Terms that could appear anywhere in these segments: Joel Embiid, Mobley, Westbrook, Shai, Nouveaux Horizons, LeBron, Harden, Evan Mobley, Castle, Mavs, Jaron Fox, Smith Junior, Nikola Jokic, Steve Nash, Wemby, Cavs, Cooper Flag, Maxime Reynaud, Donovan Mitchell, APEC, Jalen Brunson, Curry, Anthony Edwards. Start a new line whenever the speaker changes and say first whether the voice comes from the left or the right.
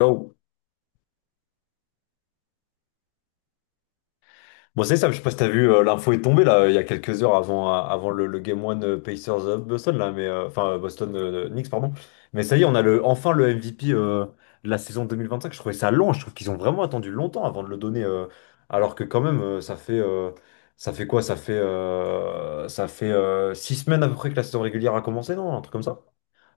left: Go. Bon, c'est ça, je sais pas si t'as vu, l'info est tombée là, il y a quelques heures avant, avant le Game One Pacers Boston, là, mais, enfin Boston Knicks, pardon. Mais ça y est, on a enfin le MVP de la saison 2025. Je trouvais ça long, je trouve qu'ils ont vraiment attendu longtemps avant de le donner. Alors que quand même, ça fait quoi? Ça fait 6 semaines à peu près que la saison régulière a commencé, non? Un truc comme ça.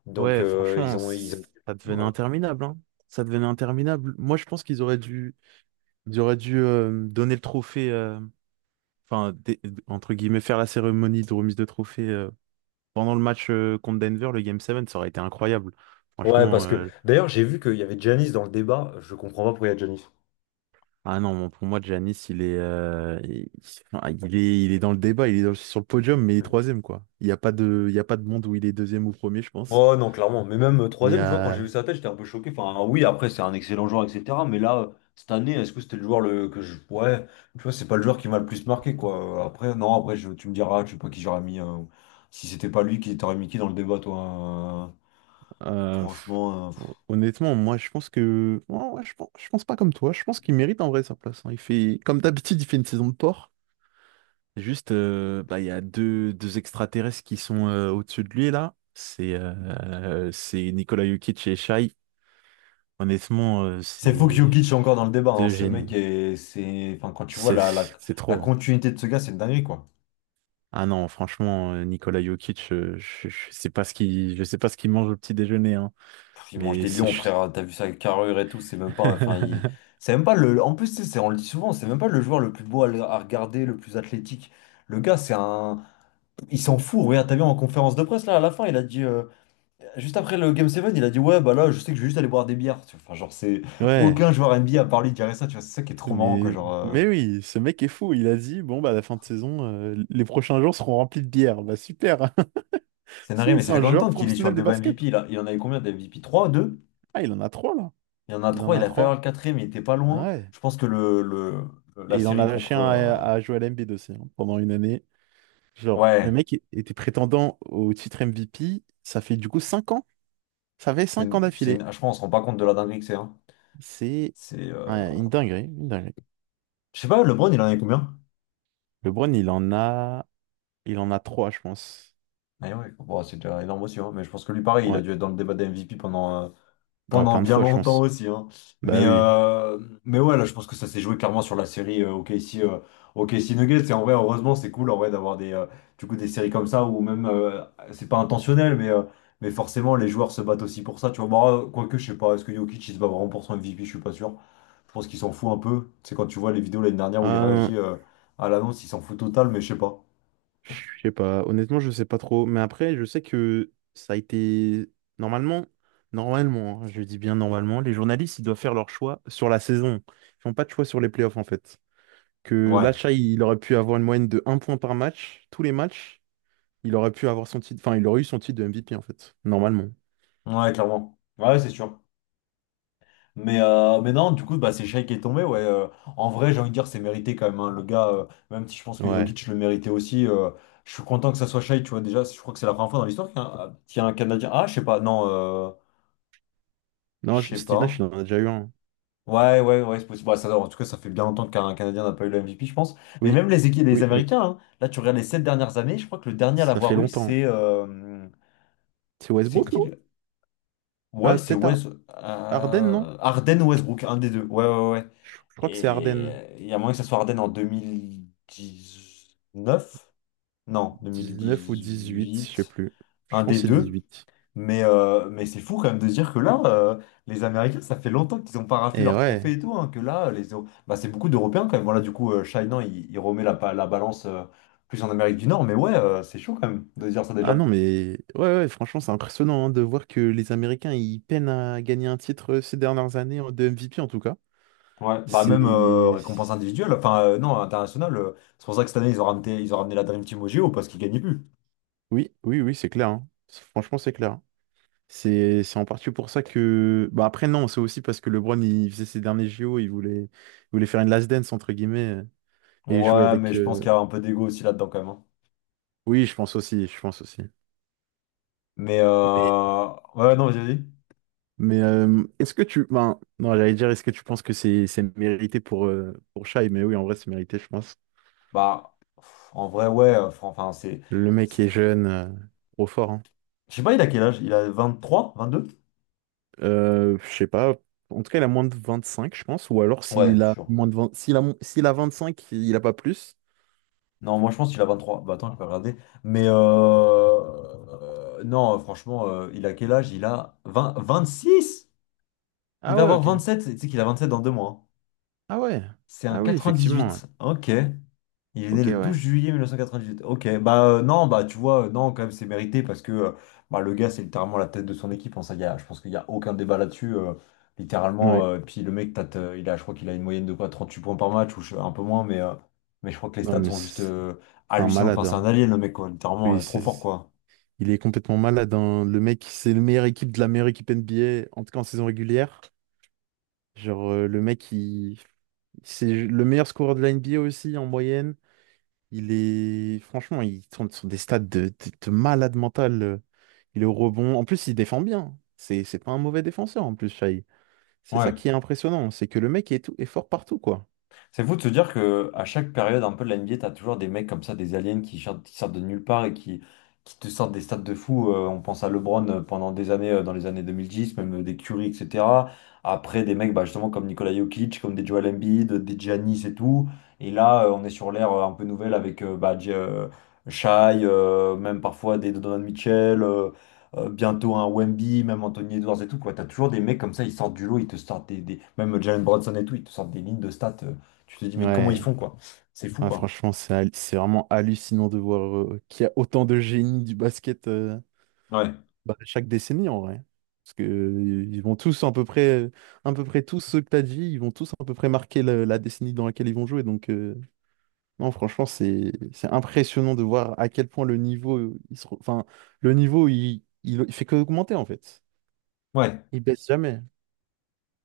left: Donc
right: Ouais, franchement, ça devenait
left: ont- euh,
right: interminable, hein. Ça devenait interminable. Moi, je pense qu'ils auraient dû donner le trophée, enfin, entre guillemets, faire la cérémonie de remise de trophée pendant le match contre Denver, le Game 7, ça aurait été incroyable.
left: Ouais,
right: Franchement,
left: parce que
right: euh,
left: d'ailleurs, j'ai vu qu'il y avait Giannis dans le débat, je comprends pas pourquoi il y a Giannis.
right: ah non, bon, pour moi, Giannis, il est dans le débat, sur le podium, mais il est troisième, quoi. Il y a pas de monde où il est deuxième ou premier, je pense.
left: Ouais, non, clairement. Mais même
right: Il y
left: troisième, tu vois, quand j'ai vu
right: a,
left: sa tête, j'étais un peu choqué. Enfin, oui, après, c'est un excellent joueur, etc. Mais là, cette année, est-ce que c'était le joueur le... que je. Ouais, tu vois, c'est pas le joueur qui m'a le plus marqué, quoi. Après, non, après, je... tu me diras, je sais pas qui j'aurais mis. Si c'était pas lui, qui t'aurais mis qui dans le débat, toi?
right: Pff,
left: Franchement. Pff.
right: Honnêtement, moi, je pense que. Ouais, ouais, je pense pas comme toi. Je pense qu'il mérite en vrai sa place, hein. Il fait, comme d'habitude, il fait une saison de porc. Juste, bah, il y a deux extraterrestres qui sont au-dessus de lui, là. C'est Nikola Jokic et Shai.
left: C'est fou que
right: C'est
left: Jokic est encore dans le débat, hein.
right: deux
left: Ce
right: génies.
left: mec, est... c'est. Enfin, quand tu vois
right: C'est
left: la, la...
right: c'est
left: la
right: trop, hein.
left: continuité de ce gars, c'est une dinguerie, quoi.
right: Ah non, franchement, Nikola Jokic, je sais pas je sais pas ce qu'il mange au petit déjeuner, hein.
left: Pff, ils mangent
right: Mais
left: des
right: c'est.
left: lions,
right: ch-
left: frère. T'as vu sa carrure et tout. C'est même pas. Enfin, il... c'est même pas le. En plus, tu sais, on le dit souvent, c'est même pas le joueur le plus beau à, à regarder, le plus athlétique. Le gars, c'est un. Il s'en fout. Regarde, t'as vu en conférence de presse, là, à la fin, il a dit. Juste après le Game 7, il a dit, ouais, bah là, je sais que je vais juste aller boire des bières. Tu vois, enfin, genre, c'est.
right: Ouais.
left: Aucun joueur NBA à part lui dirait ça, tu vois. C'est ça qui est trop marrant, quoi.
right: Mais,
left: Genre.
right: mais oui, ce mec est fou. Il a dit, bon, bah, à la fin de saison, les prochains jours seront remplis de bière. Bah, super.
left: C'est narré, mais ça
right: C'est
left: fait
right: un
left: combien de
right: joueur
left: temps qu'il est sur
right: professionnel
left: le
right: de
left: débat
right: basket.
left: MVP, là? Il en avait combien de MVP? Trois deux.
right: Ah, il en a trois, là.
left: Il y en a
right: Il en
left: trois, il
right: a
left: a failli avoir
right: trois.
left: le quatrième, il était pas
right: Ah
left: loin.
right: ouais.
left: Je pense que la
right: Et il en a
left: série
right: lâché
left: contre.
right: un à Joel Embiid aussi, hein, pendant une année. Genre,
left: Ouais,
right: était prétendant au titre MVP. Ça fait du coup cinq ans. Ça fait
left: C'est
right: cinq ans
left: une- c'est une-
right: d'affilée.
left: Je pense qu'on se rend pas compte de la dinguerie que c'est, hein.
right: C'est
left: C'est.
right: ouais, une dinguerie, une dinguerie.
left: Je sais pas, LeBron, il en avait combien?
right: LeBron, il en a trois, je pense.
left: Ah ouais, bon, c'est déjà énorme aussi, hein. Mais je pense que lui, pareil, il a
right: Ouais.
left: dû être dans le débat des MVP pendant, euh,
right: Ouais,
left: pendant
right: plein de
left: bien
right: fois, je
left: longtemps
right: pense.
left: aussi, hein.
right: Bah
left: Mais,
right: oui.
left: euh, Mais ouais, là, je pense que ça s'est joué clairement sur la série OKC Nuggets. Et en vrai, heureusement, c'est cool en vrai d'avoir des, du coup, des séries comme ça où même, c'est pas intentionnel, mais forcément, les joueurs se battent aussi pour ça. Tu vois, bah, quoique, je sais pas, est-ce que Jokic, il se bat vraiment pour son MVP? Je suis pas sûr. Je pense qu'il s'en fout un peu. C'est quand tu vois les vidéos l'année dernière où il
right: Euh,
left: réagit à l'annonce, il s'en fout total, mais je sais pas.
right: Je sais pas, honnêtement, je sais pas trop. Mais après, je sais que ça a été normalement, normalement, hein, je dis bien normalement, les journalistes, ils doivent faire leur choix sur la saison. Ils font pas de choix sur les playoffs en fait. Que
left: Ouais,
right: l'achat, il aurait pu avoir une moyenne de un point par match, tous les matchs, il aurait pu avoir son titre, enfin, il aurait eu son titre de MVP en fait, normalement.
left: ouais, clairement. Ouais, c'est sûr. Mais non, du coup, bah, c'est Shai qui est tombé. Ouais, en vrai, j'ai envie de dire, c'est mérité quand même, hein. Le gars, même si je pense que
right: Ouais.
left: Jokic le méritait aussi, je suis content que ça soit Shai. Tu vois, déjà, je crois que c'est la première fois dans l'histoire qu'il y a un Canadien. Ah, je sais pas, non,
right: Non,
left: je
right: je-
left: sais
right: Steve Nash,
left: pas.
right: il en a déjà eu un.
left: Ouais, ouais, ouais, c'est possible. Bah, ça, en tout cas, ça fait bien longtemps qu'un Canadien n'a pas eu le MVP, je pense. Mais
right: Oui,
left: même les équipes, les
right: oui, oui.
left: Américains, hein, là, tu regardes les 7 dernières années, je crois que le dernier à
right: Ça fait
left: l'avoir eu,
right: longtemps.
left: c'est.
right: C'est
left: C'est
right: Westbrook,
left: qui
right: non?
left: le-
right: Ah,
left: Ouais, c'est
right: peut-être Ar-
left: West...
right: Harden, non?
left: Harden ou Westbrook, un des deux. Ouais, ouais, ouais.
right: Je crois que c'est
left: Et
right: Harden.
left: il y a moyen que ça soit Harden en 2019. Non, deux mille
right: Dix-neuf ou 18, je sais
left: dix-huit.
right: plus. Je
left: Un des
right: pense que c'est
left: deux.
right: huit.
left: Mais c'est fou quand même de se dire que là, les Américains, ça fait longtemps qu'ils n'ont pas raflé
right: Et
left: leur
right: ouais.
left: trophée et tout, hein, que là, les... bah, c'est beaucoup d'Européens quand même. Voilà, du coup, Shainan, il remet la balance plus en Amérique du Nord, mais ouais, c'est chaud quand même de se dire ça
right: Ah
left: déjà.
right: non, mais ouais, ouais, franchement, c'est impressionnant hein, de voir que les Américains, ils peinent à gagner un titre ces dernières années de MVP en tout cas.
left: Ouais, bah même
right: C'est...
left: récompense individuelle, enfin non, internationale, c'est pour ça que cette année, ils ont ramené la Dream Team au JO parce qu'ils gagnaient plus.
right: Oui, oui, oui, c'est clair, hein. Franchement, c'est clair, hein. C'est en partie pour ça que... Bah après, non, c'est aussi parce que LeBron, il faisait ses derniers JO, il voulait faire une last dance, entre guillemets, et jouer
left: Ouais, mais
right: avec...
left: je pense qu'il y a un peu d'ego aussi là-dedans quand même, hein.
right: Oui, je pense aussi, je pense aussi.
left: Mais euh... ouais, non, vas-y, vas-y.
right: Est-ce que tu... Ben, non, j'allais dire, est-ce que tu penses que c'est mérité pour Shai? Mais oui, en vrai, c'est mérité, je pense.
left: Bah, pff, en vrai, ouais, enfin, c'est.
right: Le mec est jeune, trop fort, hein.
left: Je sais pas, il a quel âge? Il a 23 22.
right: Je sais pas. En tout cas, il a moins de 25 je pense. Ou alors,
left: Ouais,
right: s'il a
left: sûr.
right: moins de vingt, s'il a vingt cinq il a pas plus.
left: Non, moi je pense qu'il a 23. Bah attends, je vais regarder. Mais non, Franchement, il a quel âge? Il a 26. Il
right: Ah
left: va
right: ouais,
left: avoir
right: ok.
left: 27. Tu sais qu'il a 27 dans 2 mois, hein.
right: Ah ouais.
left: C'est un
right: Ah oui, effectivement, ouais.
left: 98. Ok. Il est
right: Ok,
left: né le 12
right: ouais.
left: juillet 1998. Ok, non, bah tu vois, non, quand même, c'est mérité parce que bah, le gars, c'est littéralement la tête de son équipe. Hein, ça, y a, je pense qu'il n'y a aucun débat là-dessus. Littéralement,
right: Ouais.
left: puis le mec, il a, je crois qu'il a une moyenne de quoi, 38 points par match ou un peu moins, mais, mais je crois que les
right: Non,
left: stats
right: mais
left: sont juste
right: c'est c'est un
left: hallucinantes. Enfin,
right: malade,
left: c'est un
right: hein.
left: alien, le mec, quoi, littéralement,
right: Oui,
left: trop
right: c'est...
left: fort, quoi.
right: Il est complètement malade, hein. Le mec, c'est le meilleur équipe de la meilleure équipe NBA, en tout cas en saison régulière. Genre, euh, le mec, il... C'est le meilleur scoreur de la NBA aussi en moyenne. Il est franchement, il tourne sur des stades de malade mental. Il est au rebond. En plus, il défend bien. C'est pas un mauvais défenseur en plus, Shai. C'est
left: Ouais.
right: ça qui est impressionnant, c'est que le mec est, tout, est fort partout quoi.
left: C'est fou de se dire que à chaque période un peu de la NBA, t'as toujours des mecs comme ça, des aliens qui sortent de nulle part et qui te sortent des stats de fou. On pense à LeBron pendant des années, dans les années 2010, même des Curry, etc. Après, des mecs bah, justement comme Nikola Jokic, comme des Joel Embiid, des Giannis et tout. Et là, on est sur l'ère un peu nouvelle avec bah, Shai, même parfois des Donovan Mitchell, bientôt un Wemby, même Anthony Edwards et tout, quoi. T'as toujours des mecs comme ça, ils sortent du lot, ils te sortent même Jalen Brunson et tout, ils te sortent des lignes de stats. Tu te dis, mais comment ils
right: Ouais,
left: font, quoi? C'est fou,
right: ouais,
left: quoi.
right: franchement, c'est vraiment hallucinant de voir qu'il y a autant de génies du basket
left: Ouais,
right: bah, chaque décennie en vrai. Parce que ils vont tous à peu près tous ceux que t'as dit, ils vont tous à peu près marquer la décennie dans laquelle ils vont jouer. Non, franchement, c'est impressionnant de voir à quel point le niveau, enfin, le niveau, il fait qu'augmenter en fait.
left: ouais,
right: Il baisse jamais.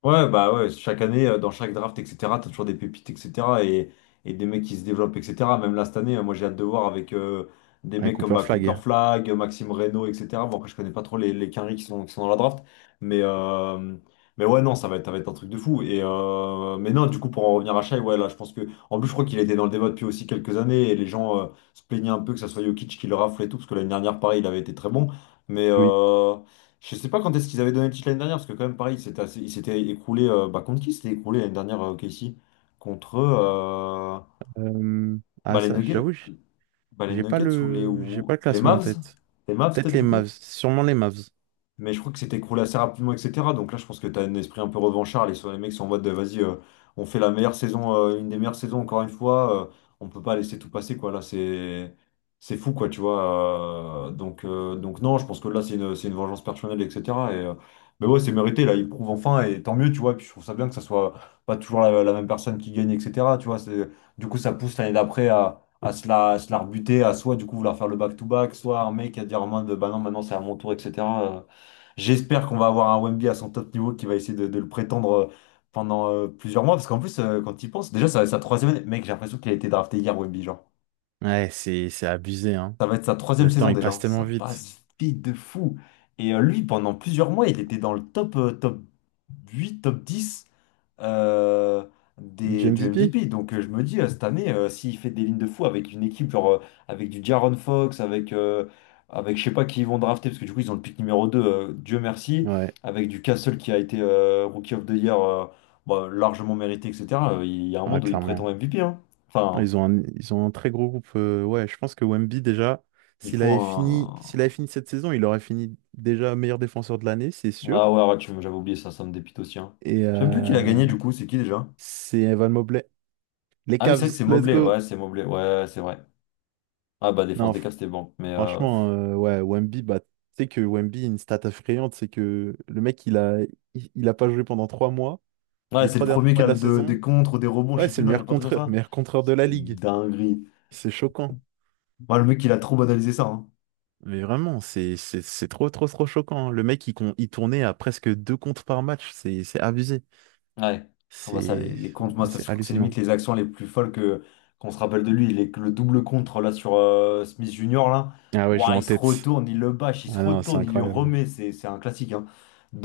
left: ouais, bah ouais, chaque année, dans chaque draft, etc., t'as toujours des pépites, etc., et, et des mecs qui se développent, etc. Même là, cette année, moi, j'ai hâte de voir avec des
right: Avec
left: mecs comme
right: Cooper
left: bah, Cooper
right: Flag.
left: Flag, Maxime Reynaud, etc. Bon, après, je connais pas trop les quinries qui sont dans la draft, mais, mais ouais, non, ça va être un truc de fou. Mais non, du coup, pour en revenir à Shai, ouais, là, en plus, je crois qu'il était dans le débat depuis aussi quelques années, et les gens se plaignaient un peu que ça soit Jokic qui le rafle et tout, parce que l'année dernière, pareil, il avait été très bon, mais.
right: Oui.
left: euh, Je sais pas quand est-ce qu'ils avaient donné le titre l'année dernière, parce que quand même, pareil, il s'était écroulé. Bah, contre qui s'était écroulé l'année dernière, Casey? Contre
right: Ah
left: bah, les
right: ça,
left: Nuggets,
right: j'avoue,
left: bah, les Nuggets ou les,
right: j'ai pas
left: ou
right: le
left: les
right: classement en
left: Mavs?
right: tête.
left: Les Mavs, peut-être,
right: Peut-être les
left: du
right: Mavs,
left: coup?
right: sûrement les Mavs.
left: Mais je crois que c'était écroulé assez rapidement, etc. Donc là, je pense que tu as un esprit un peu revanchard. Les mecs sont en mode, vas-y, on fait la meilleure saison, une des meilleures saisons encore une fois. On peut pas laisser tout passer, quoi. Là, c'est fou, quoi, tu vois. Donc non, je pense que là, c'est une vengeance personnelle, etc. Et, euh, mais ouais, c'est mérité. Là, ils prouvent enfin, et tant mieux, tu vois. Et puis je trouve ça bien que ça soit pas toujours la même personne qui gagne, etc. Tu vois, c'est, du coup, ça pousse l'année d'après à se la rebuter, à soit, du coup, vouloir faire le back-to-back, soit un mec à dire en mode, bah non, maintenant, c'est à mon tour, etc. J'espère qu'on va avoir un Wemby à son top niveau qui va essayer de le prétendre pendant plusieurs mois. Parce qu'en plus, quand il pense, déjà, ça va être sa troisième année. Mec, j'ai l'impression qu'il a été drafté hier, Wemby, genre.
right: Ouais, c'est abusé, hein.
left: Ça va être sa troisième
right: Le temps,
left: saison
right: il
left: déjà,
right: passe
left: hein.
right: tellement
left: Ça
right: vite.
left: passe vite de fou. Et lui, pendant plusieurs mois, il était dans le top, top 8 top 10 euh,
right: Du
left: des, du
right: MVP?
left: MVP. Donc je me dis, cette année, s'il fait des lignes de fou avec une équipe, genre avec du Jaron Fox, avec je sais pas qui ils vont drafter, parce que du coup ils ont le pick numéro 2 Dieu merci,
right: Ouais,
left: avec du Castle qui a été Rookie of the Year bah, largement mérité, etc. Il y a un
right: ah,
left: monde où il prétend
right: clairement.
left: MVP, hein.
right: Ah,
left: Enfin,
right: ils ont un, ils ont un très gros groupe. Ouais, je pense que Wemby, déjà,
left: il faut
right: s'il avait
left: un.
right: fini cette saison, il aurait fini déjà meilleur défenseur de l'année, c'est sûr.
left: Ah ouais, ouais, j'avais oublié ça, ça me dépite aussi, hein.
right: Et
left: Je sais même plus qui l'a
right: euh,
left: gagné du coup, c'est qui déjà?
right: c'est Evan Mobley. Les
left: Ah oui, c'est
right: Cavs,
left: vrai que c'est
right: let's
left: Mobley, ouais,
right: go!
left: c'est Mobley, ouais, c'est vrai. Ah bah défense
right: Non,
left: des cas,
right: f-
left: c'était bon,
right: franchement, ouais, Wemby, bah, tu sais que Wemby, une stat effrayante, c'est que le mec, il a pas joué pendant trois mois.
left: Ouais,
right: Les
left: c'est le
right: trois derniers
left: premier qui
right: mois
left: a
right: de la
left: des
right: saison,
left: contres, ou des rebonds, je
right: ouais,
left: sais
right: c'est
left: plus,
right: le
left: non, il y a pas de truc comme ça.
right: meilleur contreur de la
left: C'est une
right: ligue.
left: dinguerie.
right: C'est choquant.
left: Moi, le mec, il a trop banalisé ça, hein.
right: Mais vraiment, c'est trop, trop, trop choquant, hein. Le mec, il tournait à presque deux comptes par match. C'est abusé.
left: Ouais. Ah bah ça, les,
right: C'est
left: les comptes, moi,
right: Ah,
left: ça, je
right: c'est
left: crois que c'est
right: hallucinant.
left: limite les actions les plus folles que qu'on se rappelle de lui. Le double contre là sur Smith Junior là.
right: Ah ouais, je l'ai
left: Ouah,
right: en
left: il se
right: tête.
left: retourne, il le bâche, il se
right: Ah non, c'est
left: retourne, il lui
right: incroyable.
left: remet. C'est un classique, hein.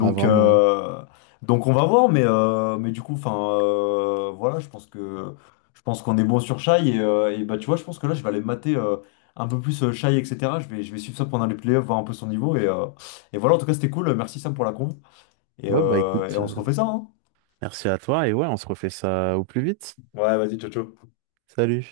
right: Ah vraiment.
left: euh, donc on va voir, mais du coup, enfin voilà, je pense qu'on est bon sur Shai. Et bah tu vois, je pense que là, je vais aller mater un peu plus Shai, etc. Je vais suivre ça pendant les playoffs, voir un peu son niveau. Et voilà, en tout cas, c'était cool. Merci Sam pour la conf. Et,
right: Ouais, bah
left: euh, et
right: écoute,
left: on se refait ça, hein.
right: merci à toi. Et ouais, on se refait ça au plus vite.
left: Ouais, vas-y, ciao, ciao.
right: Salut.